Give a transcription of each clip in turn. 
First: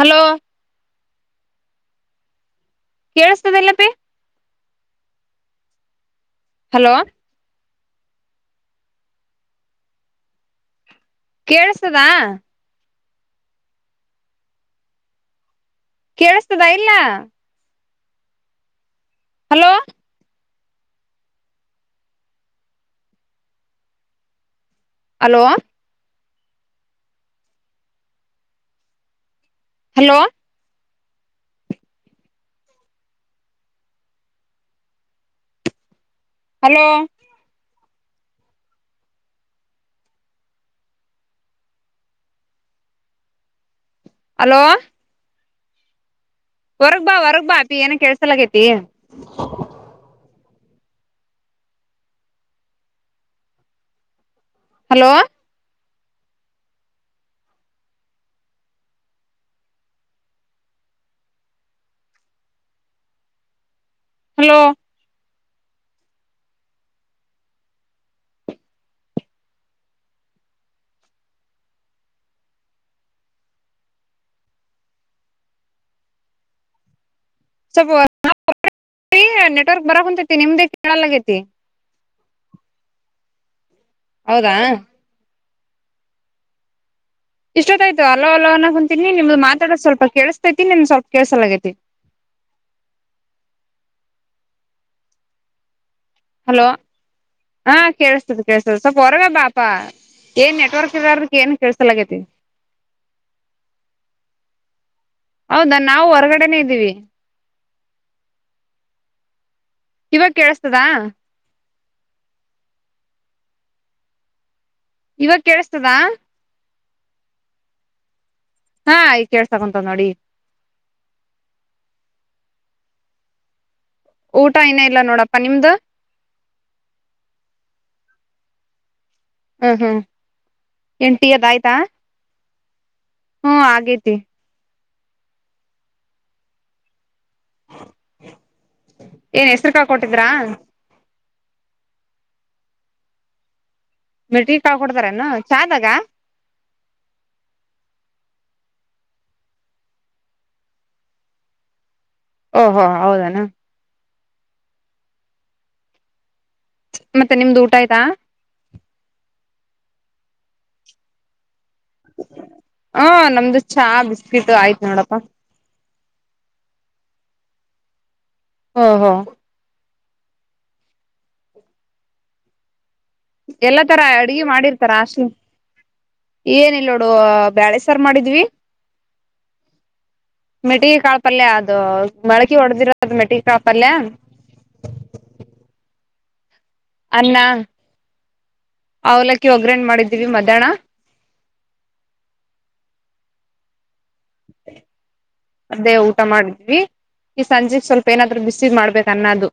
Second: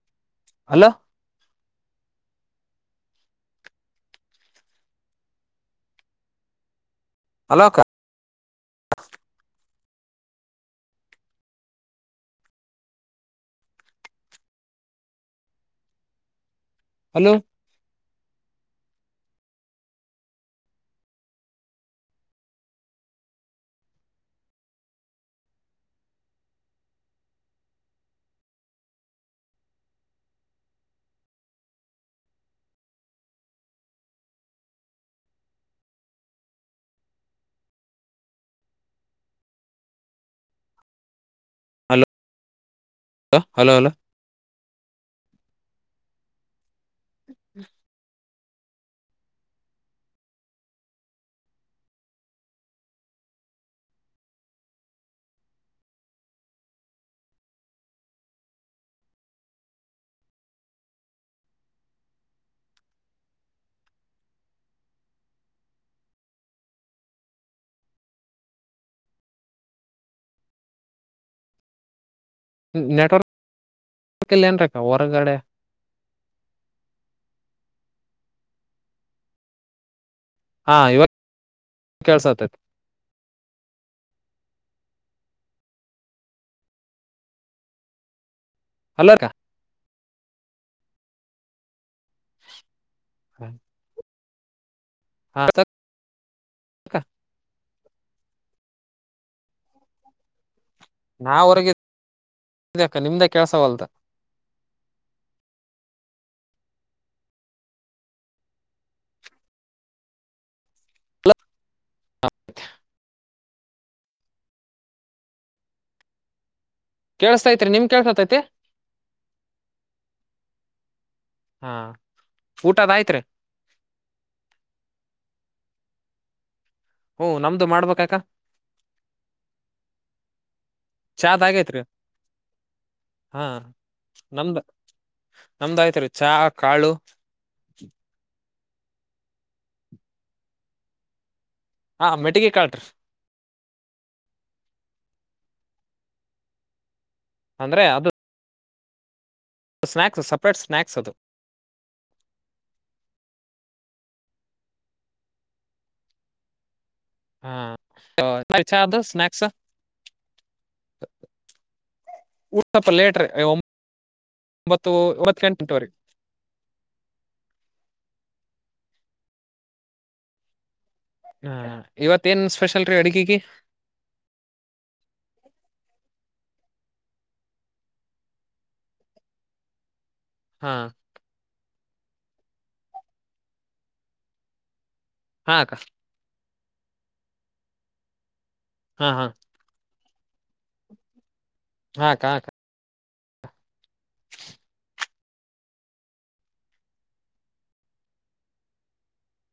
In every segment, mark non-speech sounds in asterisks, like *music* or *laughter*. Hello hello ಕೇಳಿಸ್ತದಿಲ್ಲಪ್ಪಿ. Hello hello ಅಕ. ಕೇೇಳಸ್ತದಾ? ಕೇೇಳಿಸ್ತದ ಇಲ್ಲ? Hello hello hello hello hello hello hello hello hello ಹೊರ್ಗ್ ಬಾ ಹೊರ್ಗ್ ಬಾ ಅಪಿ ಏನ ಕೇಳ್ಸಲಕೈತಿ. ಹಲೋ ಹಲೋ ನೆಟ್ವರ್ಕ್ ಬರಕಿಲ್ರಕ್ಕ ಹೊರಗಡೆ ಸ್ವಲ್ಪ *unintelligible* ನೆಟ್ವರ್ಕ್ ಬರಂತ. ನಿಮ್ದೇ ಹಾ ಇವಾಗ ಕೇಳಲಾಗೈತಿ. ಕೇಳ್ಸತೈತಿ ಹೌದಾ ಇಷ್ಟೊತ್ತಾಯ್ತು ಹಲೋ ಹಲೋ ಅನ್ನಕುಂತೀನಿ ಹಲೋಕ್ಕ ನಿಮ್ದು ಮಾತಾಡೋದು ಸ್ವಲ್ಪ ಕೇಳಸ್ತೈತಿ ನಿನ್ ಸ್ವಲ್ಪ ಕೇಸಲಾಗೈತಿ. ಹ್ಮ ಹಾ ಹಲೋ ಹಾ ಕೇಳಸ್ತದೆ ಕೇಳಸ್ತದೆ ಸ್ವಲ್ಪ ಹೊರಗ ಬಾಪಾ ಏನ್ ನೆ *unintelligible* ನಾ ಏನು ಹೊರಗಿದ್ದೆ ಕಳ್ಸಲಗೖತಿ. ಅಕ್ಕ ನಿಮ್ದೇ ಕೇಳ್ಸವಲ್ದ ಹೌದಾ ನಾವು ಹೊರಗಡೆನೆೇ ಇದ್ದೀವಿ. ಇವಾಗ ಕೇಳಸ್ತದಾ? ಸಾಪ್ಪ *unintelligible* ಇವಾಗ ಕೇಳಸ್ತದ? ಕೇಳುಸ್ತೈತ್ರಿ ನಿಮ್ ಕೇಳ್ಸತೈತಿ. ಹಾ ಈ ಕೇಳ್ಸದೊಂತ ನೋಡಿ ಹಾ ಊಟದಾಯ್ತ್ರಿ. ಊಟ ಇನ್ನೂ ಇಲ್ಲ ನೋಡಪ್ಪ ನಿಮ್ದು? ಹ್ಮ ನಮ್ದು ಮಾಡ್ಬೇಕಕ್ಕ. ಹ್ಮ್ ಹ್ಮ್ ಏನ್ಟೀ ಚಾದ್ ಅದ ಆಯ್ತಾ. ಆಗೈತ್ರಿ ಹಾ ಹ್ಮ್ ಆಗೇತಿ ನಮ್ದ ನಮ್ದಾಯ್ತರಿ ಚಹ ಕಾಳು ಏನ್ ಹೆಸ್ರುಕಾಳ್ ಕೊಟ್ಟಿದ್ರಾ? ಹಾ ಮೆಟ್ಟಿಗೆ ಕಾಳ್ರೀ. ಮೆಟ್ಟಿ ಕಾಳ್ ಕೊಡ್ತಾರೇನು ಚಾದಾಗ? ಅಂದ್ರೆ ಅದು ಸ್ನ್ಯಾಕ್ಸು ಸೆಪ್ರೇಟ್ ಸ್ನ್ಯಾಕ್ಸ್ ಅದು. ಓ ಹೋ ಹೌದನಾ? ಮತ್ತೆ ನಿಮ್ದು ಹಾ ಊಟ ಆಯ್ತಾ ಚಾದು ಸ್ನ್ಯಾಕ್ಸು? ಸ್ವಲ್ಪ ಹಾ ಲೇಟ್ ರೀ ನಮ್ದು ಚಾ ಬಿಸ್ಕಿಟ್ ಆಯ್ತು ಒಂಬತ್ತು ನೋಡಪ್ಪಾ. ಒಂಬತ್ತು ಗಂಟೆವರೆಗೆ ಹೊ ಹೊ. ಹ ಇವತ್ತ ಏನ್ ಸ್ಪೆಷಲ್. ರೀ ಅಡಗಿಗೆ ಎಲ್ಲಾ ತರ ಅಡ್ಗೆ ಮಾಡಿರ್ತಾರ ಹಾಸ್ಟೇಲ್. ಏನಲ್ ನೋಡು ಬೇಳೆಸಾರ್ ಮಾಡಿದ್ವಿ. ಹಾ ಮಿಟಿಗೆ ಕಾಳ ಪಲ್ಯ ಆದ. ಅ ಮಳಕಿ ಹೊಡೆದಿರದ್ ಮೆಟ್ಟಿಗೆ ಕಾಳ್ ಪಲ್ಯ. ಹಾ ಅಕ್ಕ. ಅನ್ನ ಹಾ ಹಾ ಅವ್ಲಕ್ಕಿ ಹೋಗರ್ಣೆ ಮಾಡಿದೀವಿ ಮಧ್ಯಾಹನ. ಹಾ ಅಕ್ಕ ಕ್ಕ. *inaudible* ಅದೇ ಊಟ ಮಾಡಿದ್ವಿ ಈ ಸಂಜೆೆಗೆ ಸ್ವಲ್ಪ ಏನಾದ್ರು ಬಿಸಿದ್ ಮಾಡ್ಬೇಕ ಅನ್ನದು.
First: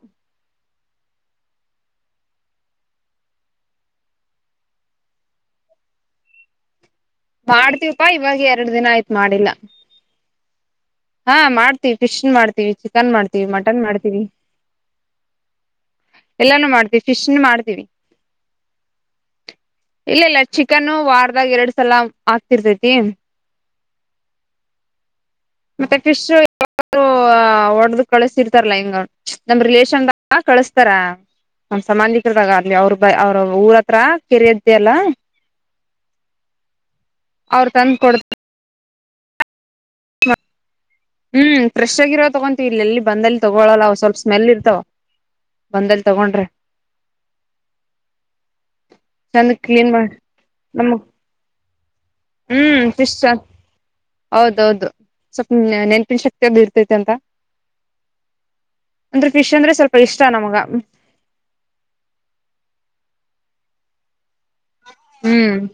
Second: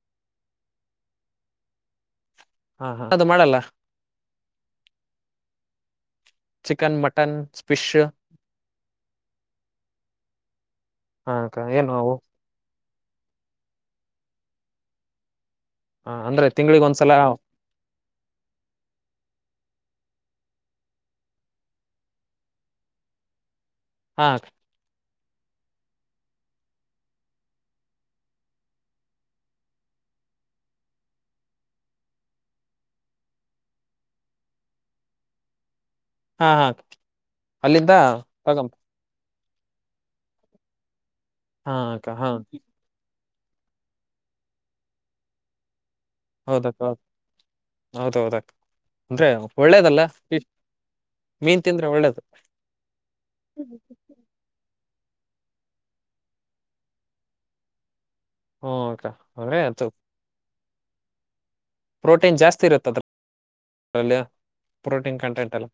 ಹ ಅದು ಮಾಡಲ್ಲ. ಚಿಕನ್ ಮ. ಮಾಡ್ತೀವಪಾ ಇವಾಗ ಎರಡು ದಿನ ಆಯ್ತು ಮಾಡಿಲ್ಲ. ಹಾ ಅಕ್ಕ ಏನು ಮಾಡ್ತೀವಿ ಅವು ಫಿಶ್ ಮಾಡ್ತೀವಿ ಚಿಕನ್ ಮಾಡ್ತೀವಿ ಮಟನ್ ಮಾಡ್ತೀವಿ. ಹ ಅಂದ್ರೆ ಎಲ್ಲಾನು ತಿಂಗಳಿಗೆ ಮಾಡ್ತೀವಿ ಒಂದ್ಸಲ ಫಿಶ್ನ್ ಮಾಡ್ತೀವಿ. *inaudible* ಇಲ್ಲ ಇಲ್ಲ ಚಿಕನ್ ವಾರ್ದಾಗ ಎರಡ್ ಸಲ ಆಗ್ತಿರ್ತತಿ. ಹಾ. ಮತ್ತೆ ಫಿಶ್ *unintelligible* ಹೊಡ್ದ ಕಲ್ಸ್ಥಿರ್ತರಲ್ಲ ಹಿಂಗ ನಮ್ ರಿಲೇಷನ್. ಕಳಸ್ತಾರ. ನಮ್ ಸಂಬಂಧಿಕರದಾಗ ಅಲಿ ಅವ್ರ ಊರತ್ರ ಕೆರೆ ಆಯ್ತೆ ಅಲ್ಲ. ಹಾ ಹಾ ಅವ್ರು ಅಲ್ಲಿಂದ ತಂದ್ ಕೊಡ್ತ ತಗಂ. ಹ್ಮ್ ಹಾ ಫ್ರೆಶ್ ಅಕ್ಕ ಆಗಿರೋ ಹಾ ತಗೊಂತತೀ ಇಲ್ಲೆಲ್ಲಿ ಬಂದಲ್ಲಿ ತಗೊಳಲ್ಲ ಸ್ವಲ್ಪ ಸ್ಮೆಲ್ ಇರ್ತವ ಬಂದಲ್ಲಿ. ತಗೊಂಡ್ರೆ ಹೌದಕ್ ಹೌದು ಹೌದೌದಕ್. *unintelligible* ಕ್ಲೀನ್ ಮಾಡ ನಮ್ಮ. ಮೀನ್ ತಿಂದ್ರೆ ಒಳ್ಳೇದು ಹ್ಮ್ ಫಿಶ್ ಹೌದೌದು. ಸ್ವಲ್ಪ್ ನೆನಪಿನ ಶಕ್ತಿ ಅದು ಇರ್ತೈತಿ ಅಂತ. ಹ್ಮ ಅಕ್ಕ ಅಂದ್ರೆ ಫಿಶ್ ಅಂದ್ರೆ ಅದು ಸ್ವಲ್ಪ ಇಷ್ಟ ನಮಗ. ಪ್ರೋಟೀನ್ ಜಾಸ್ತಿ ಇರುತ್ತೆ ಅದ್ರ ಪ್ರೋಟೀನ್ ಕಂಟೆಂಟ್ ಹ್ಮ್ ಎಲ್ಲ.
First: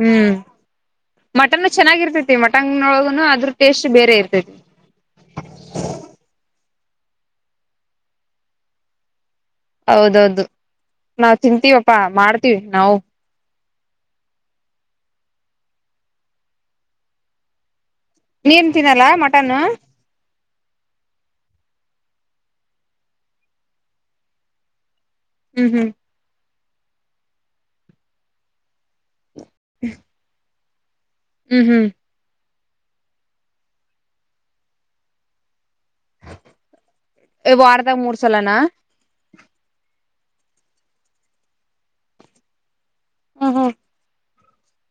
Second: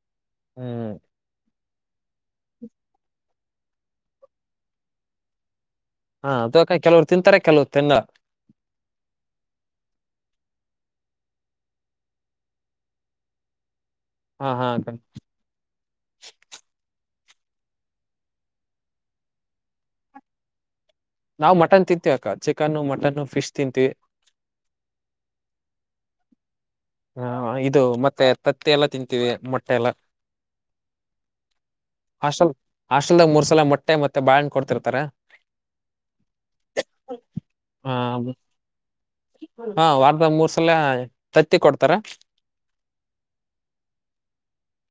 ಹ್ಮ್ ಹ್ಮ್ ಮಟನ್ ಚೆನ್ನಾಗಿರ್ತೇತಿ ಮಟನ್ ನೊಳಗನು ಅದ್ರ. ಟೇಸ್ಟ್ ಬೇರೆ ಇರ್ತದೆ. ಹಾ ಅದುಕ ಕೆಲವ್ರು ತಿಂತಾರೆ ಕೆಲವ ತಿನ್ನಲ್ಲ. ಹೌದೌದು ನಾವು ತಿಂತೀವಪ್ಪಾ ಮಾಡ್ತೀವಿ ನಾವು. ಹಾ ಹಾ ನೀನ್ ತಿನ್ನಲ್ಲ ಮಟನ್. ನಾವು ಮಟನ್ ತಿಂತೀವಿ ಅಕ್ಕ ಚಿಕನ್ನು ಮಟನ್ನು ಫಿಶ್ ತಿಂತೀವಿ. ಹ್ಮ್ ಹ್ಮ್ ಹಾ ಇದು ಮತ್ತೆ ತತ್ತಿ ಎಲ್ಲ ತಿಂತೀವಿ ಮೊಟ್ಟೆ ಎಲ್ಲ. ಹ್ಮ್ ಹ್ಮ್ ಹಾಸ್ಟೆಲ್ ಹಾಸ್ಟೆಲ್ದಾಗ ಮೂರ್ ಸಲ ಮೊಟ್ಟೆ ಮತ್ತೆ ಬಾಳೆಣ್ಣ ಕೊಡ್ತಿರ್ತಾರೆ. ಹಾ ವಾರದಾಗ ಮೂರ್ ಸಲನಾ ಹ. ಮೂರ್ಸಲ ತತ್ತಿ ಕೊಡ್ತಾರ. ಹ ಹಾ.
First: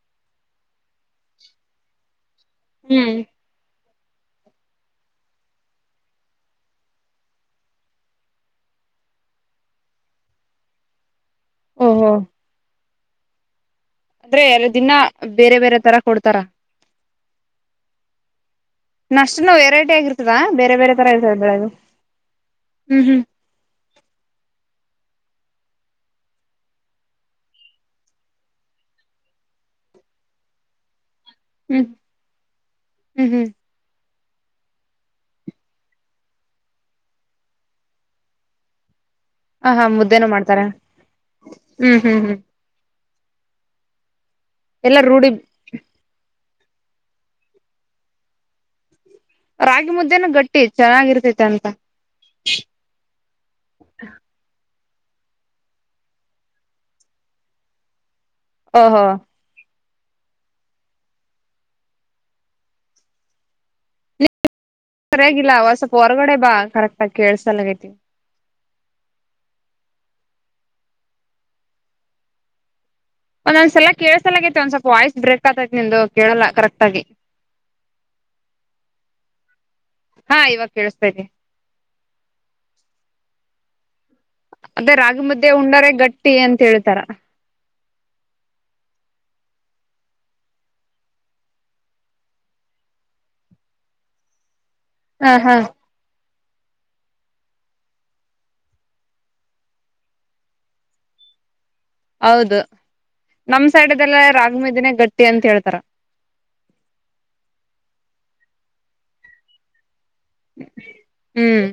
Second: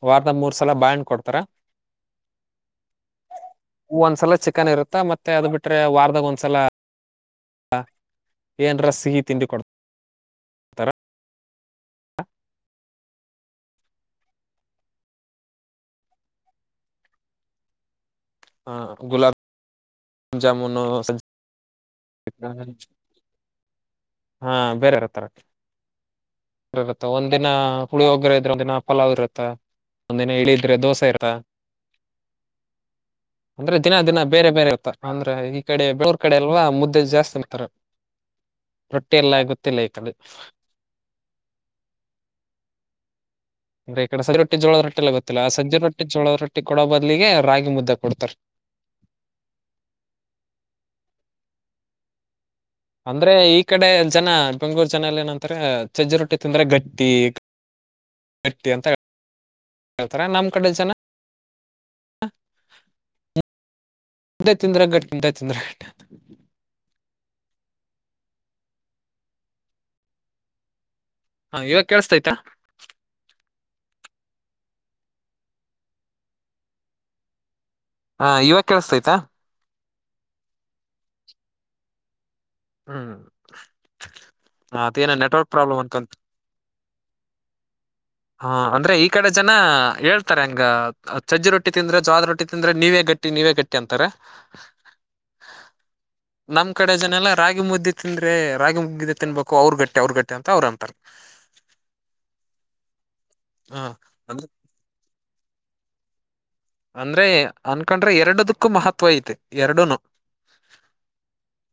ವಾರದ ಮೂರು ಸಲ ಬಾಳೆಹಣ್ಣು ಕೊಡ್ತಾರ. ಹ್ಮ್ ಒಂದ್ಸಲ ಚಿಕನ್ ಇರುತ್ತ ಮತ್ತೆ ಅದು ಬಿಟ್ರೆ ವಾರದಾಗ ಒಂದ್ಸಲ. ಏನ್ರ ಸಿಹಿ ತಿಂಡಿ ಕೊಡ್ ತರ. ಹ ಹ ಅಂದ್ರೆ ಎರ ದಿನ ಬೇರೆ ಬೇರೆ ತರ ಕೊಡ್ತಾರ ಹ ನಷ್ಟು ಗುಲಾಬ್ ನ ಎರೈ ಆಗರ್ತದಾ ಬೇರೆ ಜಾಮೂನು ಬೇರೆ ತರ ಇರ್ತದೆ ಬೆಳದು ಸಜ್ಜಿ ಹ್ಮ್ ಹ್ಮ್ ಹಾ ಬೇರೆಾರ ತರ ಇತ್ತ ಒಂದ ದಿನ ಹುಳಿ ಒಗ್ರ ಇದ್ರೆ ಒಂದ ದಿನ ಪಲಾವ್ ಇರುತ್ತ ಒಂದ್ನ ಹೇಳಳಿದ್ರೆ ದೋಸೆ ಇರ ಹ್ಮ್ ಹ್ಮ್ ಹ್ಮ್ ಅಂದ್ರೆ ದಿನ ದಿನ ಬೇರೆ ಬೇರೆ ಇತ್ತ ಅಂದ್ರೆ ಈ ಕಡೆ ಬೆಳವರ್ ಕಡೆ ಅಲ್ವಾ ಮುದ್ದೆ ಜಾಸ್ತಿ ಅಂತಾರೆ ರೊಟ್ಟಿ ಎಲ್ಲ ಹ ಗೊತ್ತಿಲ್ಲ ಹಾ ಈ ಕಡೆ ಮುದ್ದೆನು ಮಾಡ್ತಾರ ಹ್ಮ್ ಹ್ಮ್ ಹ್ಮ್ ಅಂದೆ ಈ ಕಡೆ ಸಜ ರೊಟ್ಟ ಜೋಳದ ಎಲ್ಲ ರೊೆಲ್ಲ ರೂಢಿ ಗೊತ್ತಿಲ್ಲ ಆ ಸಂಜೆ ರೊಿ ಜೋಳದ ರೊೆ ಟ್ಟಿ ಕೊಡೋ ಬದ್ಲಿಗೆ ರಾಗಿ ಮುದ್ದ ಕೊಡ್ತಾರ ರಾಗಿ ಮುದ್ದೇನ ಗಟ್ಟಿ ಚೆನ್ನಾಗಿರ್ತೈತಿ ಅಂತ ಅಂದ್ರೆ ಈ ಕಡೆ ಜನ ಬೆಂಗೂರು ಚನೆಯಲ್ಲಿ ಏನಂತ್ರ ಚಜ್ಜಿ ರೊಟ್ಟಿ ತಿಂದ್ರೆ ಗಟ್ಟಿ ಗಟ್ಟಿ ಅಂತ ಹ ಓಹೋ ಹತರ ನಾಮ ಕಡಸ ಸರಿಯಾಗಿಲ್ಲ ಸ್ವಪ ಹೊರಗಡೆ ಬಾ ಕರೆಕ್ ಕೇಳ್ಸಲ್ಲಗೈತಿ ಹಾ ಇವಾಗ ಕೇಳಸ್ತಯ್ತಾ ಒಂದೊಂದ್ಸಲ ಕೇಳಸಲಗೈತೆ ಒಂದ್ ಸ್ವಲ್ಪ ವಾಯ್ಸ್ ಬ್ರೇಕ್ ಆತೈತಿ ನಿಂದು ಕೇಳಲ್ಲ ಕರೆಕ್ಟ್ ಆಗಿ ಹಾ ಇವಾಗ ಕೇಳಿಸತಯ್ತಾ ಹಾ ಇವಾಗ ಕೇಳಸ್ತಾರಿ ಹ್ಮ್ ಅದೇ ಅದೇನ ರಾಗಮ್ದೆ ನೆಟ್ವರ್ಕ್ ಪ್ರಾಬ್ಲಮ್ ಉಂಡರ ಅನ್ಕೊಂತ ಗಟ್ಟಿ ಅಂತ ಹೇಳ್ತಾರ ಹಾ ಅಂದ್ರೆ ಈ ಕಡೆ ಜನ ಹೇಳ್ತಾರೆ ಹಂಗ ಸಜ್ಜಿ ರೊಟ್ಟಿ ತಿಂದ್ರೆ ಜ್ವಾದ ರೊಟ್ಟಿ ತಿಂದ್ರೆ ನೀವೇಗ ಗಟ್ಟಿ ನೀವೇ ಗಟ್ಟಿ ಅಂತಾರ ಹಾ ಹಾ ನಮ್ ಕಡೆ ಜನ ಎಲ್ಲ ರಾಗಿ ಮುದ್ದು ತಿಂದ್ರೆ ರಾಗಿ ಮುದಗಿದ್ದು ತಿನ್ಬೇಕು ಅವ್ರ ಗಟ್ಟೆ ಅವ್ರ ಗಟ್ಟೆ ಅಂತ ಅವ್ರ ಅಂತಾರೆ *inaudible* ಹೌದು ನಮ ಸೈಡ್ದೆಲ್ಲ ಹಾ ರಾಗಿ ಮೇದಿನೇ ಗಟ್ಟಿ ಅಂತ ಹೇಳ್ತಾರ ಅಂದ್ರೆ ಅನ್ಕೊಂಡ್ರೆ ಎರಡದಕ್ಕೂ ಮಹತ್ವ ಐತೆ ಎರಡುನು ಹ್ಮ್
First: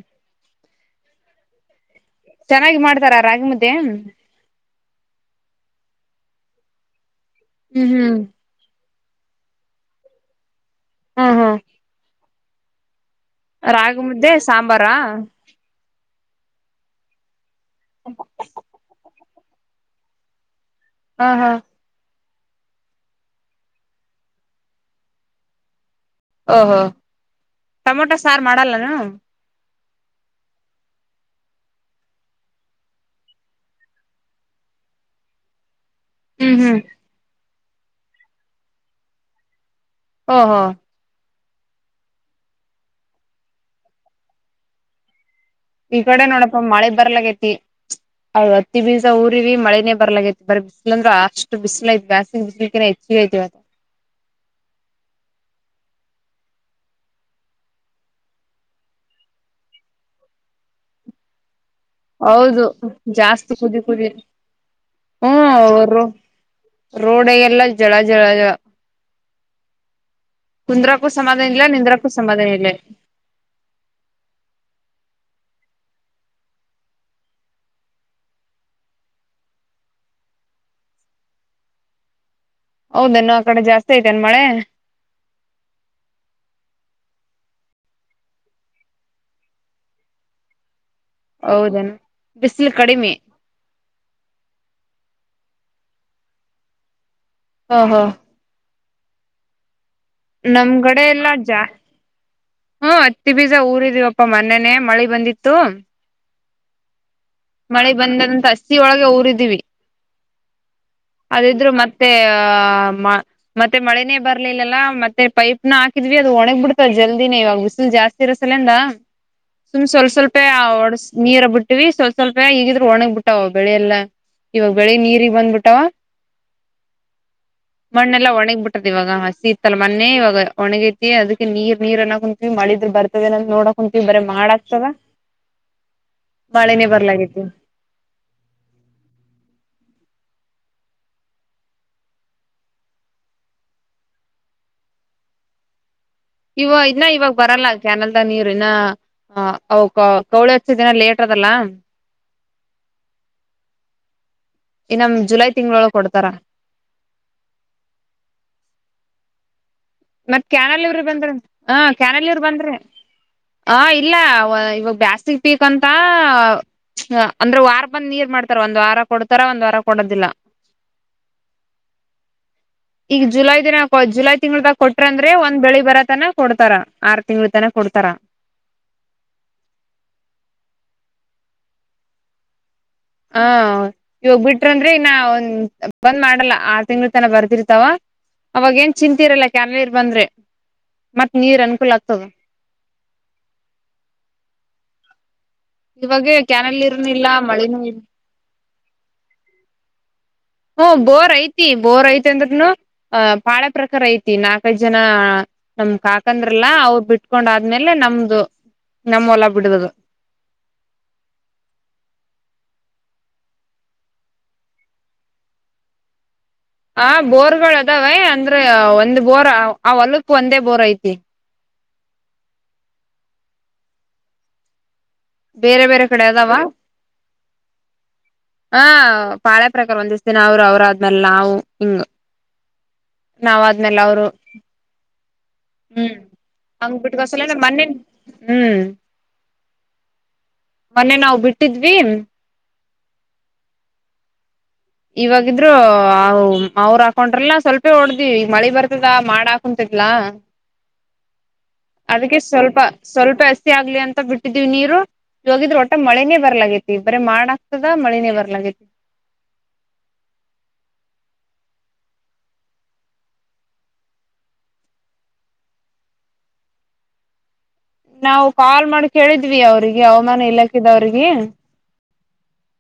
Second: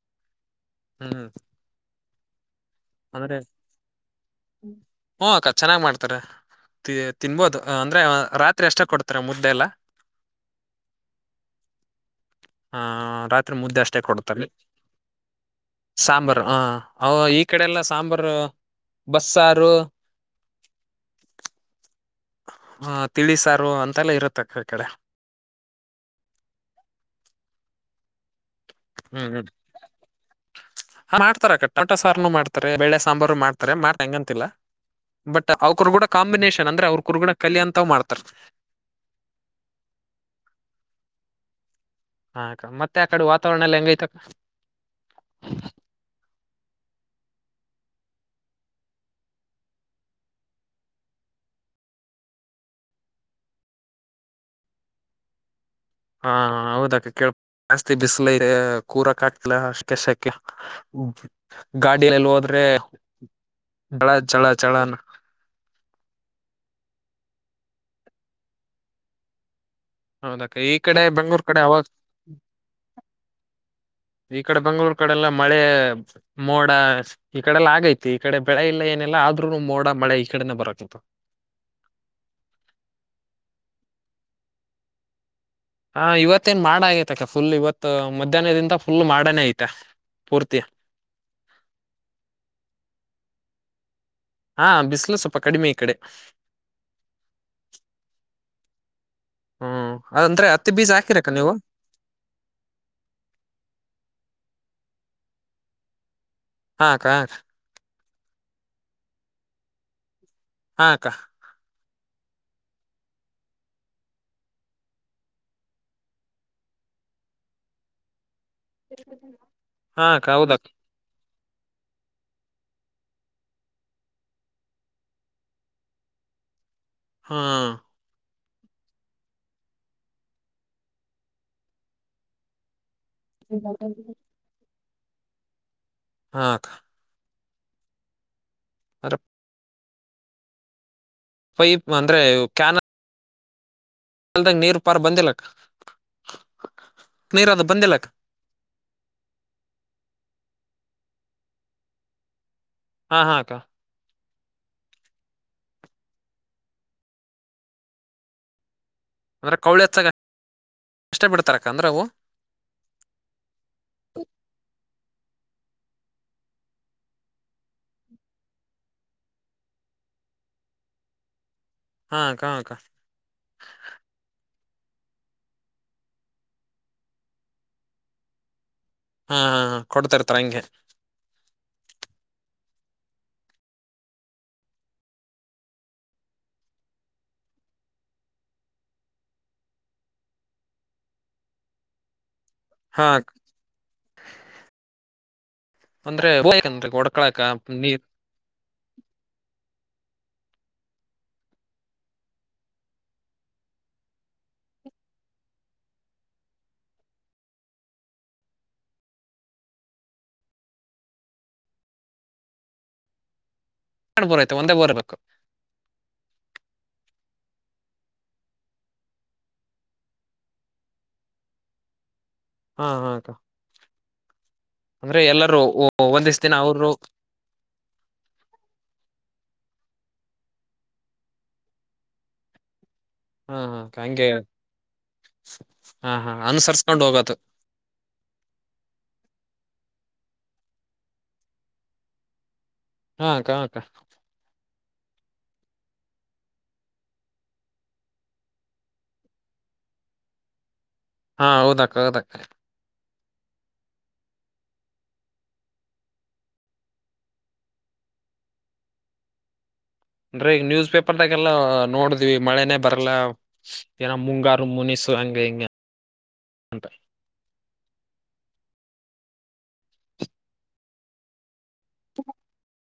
ಹ್ಮ್ ಹ್ಮ ಚೆನ್ನಾಗಿ ಮಾಡ್ತಾರ ರಾಗಿ ಮು್ದೆ ಹಓ ಅಕ್ಕ ಚೆನ್ನಾಗ್ ಮಾಡ್ತಾರೆ ತಿನ್ಬೋದು ಅಂದ್ರೆ ಹ್ಮ್ ರಾತ್ರಿ ಎಷ್ಟ ಕೊಡ್ ಪತ್ರ ಮುದ್ದೆಲ್ಲ ಹಾ ಹಾ ಆ ರಾತ್ರಿ ಮುದ್ದೆ ಅಷ್ಟೇ ಕೊಡತಲ್ಲಿ ಸಾಂಬಾರು ಹ ಈ ಕಡೆ ಎಲ್ಲ ಸಾಂಬಾರು ಬಸ್ಸಾರು ಹಾ ಹಾ ಹ ತಿಳಿಿಸಾರು ಅಂತೆಲ್ಲ ಇರುತ್ತೆ ಅಕ್ಕ ಕಡೆ ಓಹೋ ಟೊಮೊಟೊ ಸಾರು ಮಾಡಲ್ಲನು ಹಾ ಮಾಡ್ತಾರ ಕಟ್ಟ ಟ ಸಾರನು ಮಾಡ್ತಾರೆ ಬೇಳೆ ಸಾಂಬಾರು ಮಾಡ್ತಾರೆ ಮಾಡ್ತ ಹೆಂಗಂತಿಲ್ಲ ಬಟ್ ಅವ ಕುರ್ಗುಡ ಹ್ಮ್ ಕಾಂಬಿನೇೇಶನ್ ಹ್ಮ್ ಅಂದ್ರೆ ಅವ್ರ ಕುರುಗುಡ ಕಲ್ ಅಂತ್ ಮಾಡ್ತಾರ ಹಾ ಹಾ ಹಾಕ್ಕ ಮತ್ತೆ ಆ ಕಡೆ ವಾತಾವರಣ ಎಲ್ಲ ಹೆಂಗಐತಕ್ಕ ಈ ಕಡೆ ನೋಡಪ್ಪ ಮಳೆ ಬರ್ಲಾಗೈತಿ ಹೌದು ಹತ್ತಿ ಬಿಸ ಊರಿೀ ಮಳೇನೆ ಬರ್ಲಾಗೈಐತಿ ಬಿಸಿಲ ಅಂದ್ರೆ ಅಷ್ಟು ಬಿಸಿಲ ೈಐ ಬ್ಯಾಸ್ತಿ ಬಿಸಿ್ಲಿ ಹೆಚ್ಚ ತ *inaudible* ಹಾ ಹೌದಕ ಕ ಜಾಸ್ತಿ ಬಿಸಿಲ ಇ ಕೂರಕ್ ಆಗ್ತಿಲ್ಲ ಅ ಕೆಸಕ್ಕೆ ಹ ಹೌದು ಜಾಸ್ತಿ ಕುದಿ ಕುದಿ ಜಳ ಜಳ ಜಳ ಹ್ಮ ಅವರು ರೋಡ ಎಲ್ಲ ಜಳ ಜಳ ಹೌದಾಕ ಈ ಕಡೆ ಕುಂದ್ರಕ್ಕೂ ಬೆಂಗ್ಳೂರ್ ಸಮಾಧಾನ ಕಡೆ ಇಲ್ಲ ಯಾಗ ನಿಂದ್ರಕ್ಕೂ ಸಮಾಧಾನ ಇಲ್ಲ ಈ ಕಡೆ ಬೆಂಗ್ಳೂರ್ ಈ ಕಡೆಲ್ಲ ಮಳೆ ಮೋಡ ಈ ಕಡೆಲ್ಲ ಆಗೈತಿ ಈ ಕಡೆ ಬೆಳೆ ಇಲ್ಲ ಏನೆಲ್ಲ ಆದ್ರೂನು ಮೋಡ ಮಳೆ ಈ ಕಡೆನೆ ಬಕ್ಕುತ್ತ ಹೌದನ್ನು ಆ ಕಡೆ ಜಾಸ್ತಿ ಐತೇನ್ ಮಳೆ ಹಾ ಇವತ್ತೇಏನ್ ಮಾಡ ಆಗೈತ ಅಕ ಫುಲ್ ಇವತ್ತು ಮಧ್ಯಾಹ್ನದಿಂದ ಫುಲ್ ಮಾಡನೇ ಐತೆ ಪೂರ್ತಿ ಹೌದಣ ಬಿಸಿಲು ಕಡಿಮೆ ಹಾ ಬಿಸಿಲು ಸ್ವಲ್ಪ ಕಡಿಮೆ ಈ ಕಡೆ ಹಾ ಹಾ ಹ್ಮ್ ಅಂದ್ರೆ ಹತ್ತಿ ಬೀಜ ನಮ್ಗಡೆ ಹಾಕಿರಕ್ಕ ಎಲ್ಲಾ ನೀವು ಜಾ ಹ್ಮ ಹತ್ತಿ ಬೀಜ ಊರ ಇದೀವಪ್ಪ ಮನನೆ ಮಳ ಬಂದಿತ್ತು ಹಾ ಕ ಳಿ ಬಂದಂತ ಹಸಿ ಒಳಗೆ ಊರಿದೀವಿ ಹಾ ಅಕ್ಕ ಅದಿದ್ರು ಮತ್ತ ಮತ್ತೆ ಆ ಮತ್ತೆ ಮಳೆನೇ ಬರ್ಲಿಲ್ಲಲ್ಲ ಮತ್ತೆ ಪೈಪ್ನ ಹಾಕಿದ್ವಿ ಅದು ಒಣಗ್ ಬಿಡ್ತದೆ ಜಲ್ದಿನೇ ಇವಾಗ ಬಿಸಿಲು ಜಾಸ್ತಿ ಇರಸಲಂದ ಸುಮ್ ಹಾ ಸ್ವಲ್ಪ ಅಕ್ಕ ಸ್ವಲ್ಪೇ ಹೌದಕ್ಕ ಓಡ್ ನೀರ ಬಿಟ್ಟಿವವಿ ಸ್ವಲ್ಪ ಹೀಗಿದ್ರರು ಒಣಗಬಿಟ್ಟಾವ ಬೆಳೆಲ್ಲಾ ಇವಾಗ ಬೆಳಿಗ್ ನೀರಿಗೆಗ್ ಬಂದ್ಬಿಟ್ಟಾವ ಹಾ ಮಣ್ಣೆಲ್ಲ ಒಣಗ ಬಿಟ್ಟದ ಇವಾಗ ಹಸಿ ಇತ್ತಲ್ಲ ಮೊ ಇವಾಗ ಒಣಗೈತಿ ಅದಕ್ಕೆ ನೀರ್ ನೀರ್ನ್ನ ಕುಂತ್ವಿ ಮಳಿದ್ರೆ ಬರ್ ನ ನೋಡಕ ಕುಂತೀವಿ ಬರಿ ಮಾಡ ಆತವ ಹಾಕ *unintelligible* ಅ ಪೈಪ್ ಅಂದ್ರೆ ಕ್ಯಾನ ಅಲ್ದಂಗ ನೀರು ಪಾರ್ ಬಂದಿಲ್ಲಕ್ ಇವ ಇನ್ನ ಇವಾಗ ಬರಲ್ಲ ಕ್ಯಾನಲ್ ದ ನೀರು ಇನ್ನ ಅ ಕೌಳ ದಿನ ಲೇಟ್ರದಲ್ಲ ಹಾ ಹಾ ಅಕ್ಕ ಇ ನಮ್ ಜುಲೈ ತಿಂಗಳೊಳ ಕೊಡ್ತಾರ ಅಂದ್ರೆ ಕೌಳಿ ಹಚ್ಚಾಗ ಮತ್ತ್ ಕ್ಯಾನಲ್ಲಿ ಇವ್ರ ಅಷ್ಟೇ ಬಂದ್ರ ಬಿಡ್ತಾರಕ್ಕ ಹ ಅಂದ್ರೆ ಅವು ಕ್ಯಾನಲ್ಲಿ ಇವರು ಬಂದ್ರಿ ಹಾ ಇಲ್ಲ ಇವ ಬಾಸ್ತಿ ಪೀಕ್ ಅಂತ ಅಂದ್ರೆ ವಾರ ಬಂದ್ ನೀರ್ ಮಾಡ್ತಾರ ಒಂದ್ ವಾರ ಕೊಡ್ತಾರ ಒಂದ್ ವಾರ ಕೊಡ್ತ ಅದಲ್ಲಾ *inaudible* ಹಾ ಅಕ್ಕ ಹಾ ಅಕ್ಕ ಈಗ ಜುಲೈ ದಿನಕ ಜುಲೈ ತಿಂಗಳದಾಗ ಕೊಟ್ರಂದ್ರೆ ಒಂದ್ ಬೆಳಿ ಬರ ತನ ಕೊಡ್ತಾರ ಆರ್ ತಿಂಗಳ ತನ ಕೊಡ್ತಾರ ಹಾ ಹಾ ಕೊಡ್ತರ್ತಾರ ಹಂಗೆ ಹ ಇವಾಗ ಬಿಟ್ರಂದ್ರೆ ಇನ್ನ ಒಂದ ಬಂದ್ ಮಾಡಲ್ಲ ಆರ್ ತಿಂಗ್ಳ ತನ ಬರ್ತಿರ್ತಾವ ಅವಾಗೇಏನ್ ಚಿಂತಿ ಇರಲ್ಲ ಕೆಯಾರರ್ ಬಂದ್ರೆ ಮತ್ ನೀರ್ ಅನ್ಕೂಲ ಆಗ್ತದ ಹಾ ಅಂದ್ರೆ ಇವಾಗ ಕ್ಯಾನಲ್ ಬೇಕಂದ್ರೆ ಇರ್ನ ಇಲ್ಲ ಹೊಡ್ಕಳಕ ಮಳನೂ ಇ ನೀರ್ ಹ್ಮ ಬೋರ್ ಐತಿ ಬೋರ್ ಐತಿ ಅಂದ್ರ್ನು ಅಹ ಪಾಳ ಪ್ರಕಾರ ಐತಿ ನಾಕೈ ಜನ ನಮ್ ಕಾಕಂದ್ರಲ್ಲ ಅವ್ರು ಬಿಟ್ಕೊಂಡ ಆದ್ಮೇಲೆ ನಮ್ದು ನಮ್ಮ ಹೊಲ ಬಿಡದು *inaudible* ಎಡ್ ಬೋರ್ ಐ್ತ ಒಂದೇ ಬೋರ್ ಬೇಕು ಹ ಬೋರ್ಗಳ್ ಅದಾವೆ ಅಂದ್ರೆ ಒಂದ್ ಬೋರ್ ಆ ಹೊಲುಕ್ ಒಂದೇ ಬೋರ್ ಐತಿ. ಹಾ ಹಾಕ್ಕ ಬೇರೆ ಬೇರೆ ಕಡೆ ಅದಾವ ಹ ಪಾಳೆ. ಪ್ರಕಾರ ಒಂದಿಸ್ತೀನ ಅವ್ರು ಅವ್ರ ಆದ್ಮೇಲೆ ನಾವು ಹಿಂಗ. ಹಾ ನಾವ ಹಾ ಅಕ್ಕ ಆದ್ಮೇಲ್ ಅವ್ರು. ಹಂಗೆ ಹಾ ಹ್ಮ್ ಹಾ ಅಂಗ್ ಅನುಸರಿಸ್ಕೊಂಡ್ ಹೋಗೋದು ಬಿಟ್ಟಗಸಿಲ್ಲ ಮಣ್ಣಿನ್ ಹ್ಮ್ *inaudible* ಮೊನ್ನೆ ನಾವ್ ಬಿಟ್ಟಿದ್ವಿ. ಹಾ ಅಕ ಹಾಕ್ಕ ಇವಾಗಿದ್ರು ಅವ್ರು ಹಾಕೊಂಡ್ರಲ್ಲ ಸ್ವಲ್ಪೆ ಹೊಡ್ದ್ ಮಳಿ ಬರ್ತದ ಮಾಡ ಹಾಕೊಂತ ಲ *inaudible* ಹಾ ಹೌದಕ್ಕ ಹೌದಕ್ಕ. ಸ್ವಲ್ಪ ಅಸ್ತಿ ಆಗ್ಲಿ ಅಂತ ಬಿಟ್ಟಿದೀವ್ ನೀರು. ಹೋಗಿದ್ರೆ ಒಟ ಮಳಿನೇ ಬರ್ಲಾಗೈತಿ ಬರೀ ಮಾಡ್ ಆಗ್ತದ ಮಳಿನೇ ಬರ್ಲಾಗ್ ಅಂದ್ರೆ ಈಗ ನ್ಯೂಸ್ ಪೇಪರ್ದಾಗೆಲ್ಲಾ ನೋಡಿದ್ವಿ ಮಳೆನೇ ಬರಲ್ಲ ಏನ ಮುಂಗಾರು ಮುನಿಸ್- ತು ಹಂಗ ಹೀಂಗೆ ಅಂತ. ನಾವು ಕಾಲ್ ಮಾಡ್ ಕೇಳಿದ್ವಿ ಅವ್ರಿಗೆ ಹವಾಮಾನ ಇಲಾಖೆದವ್ರಿಗಿ. *inaudible*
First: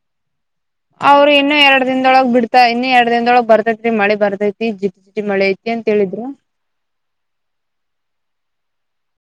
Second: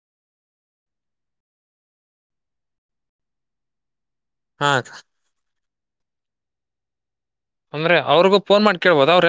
ಅವ್ರು ಇನ್ನು ಎರಡ್ ದಿನದೊಳಗ್ ಬಿಡ್ತ ಇನ್ನ ಎರಡ್ ದಿನದೊಳಗ್ ಬರ್ತೈತಿರಿ ಮಳಿ. ಬರ್ದೈತಿ ಹಾ ಅಕ್ಕ ಜಿಟ್ಟಿ ಮಳೆ ಐತಿ ಅಂತ ಹೇಳಿದ್ರ. ಅಂದ್ರೆ ಅವರ್ಗೂ ಫೋನ್ ಮಾಡ ಕೇಳ್ಬೋದ ಅವ್ರೆ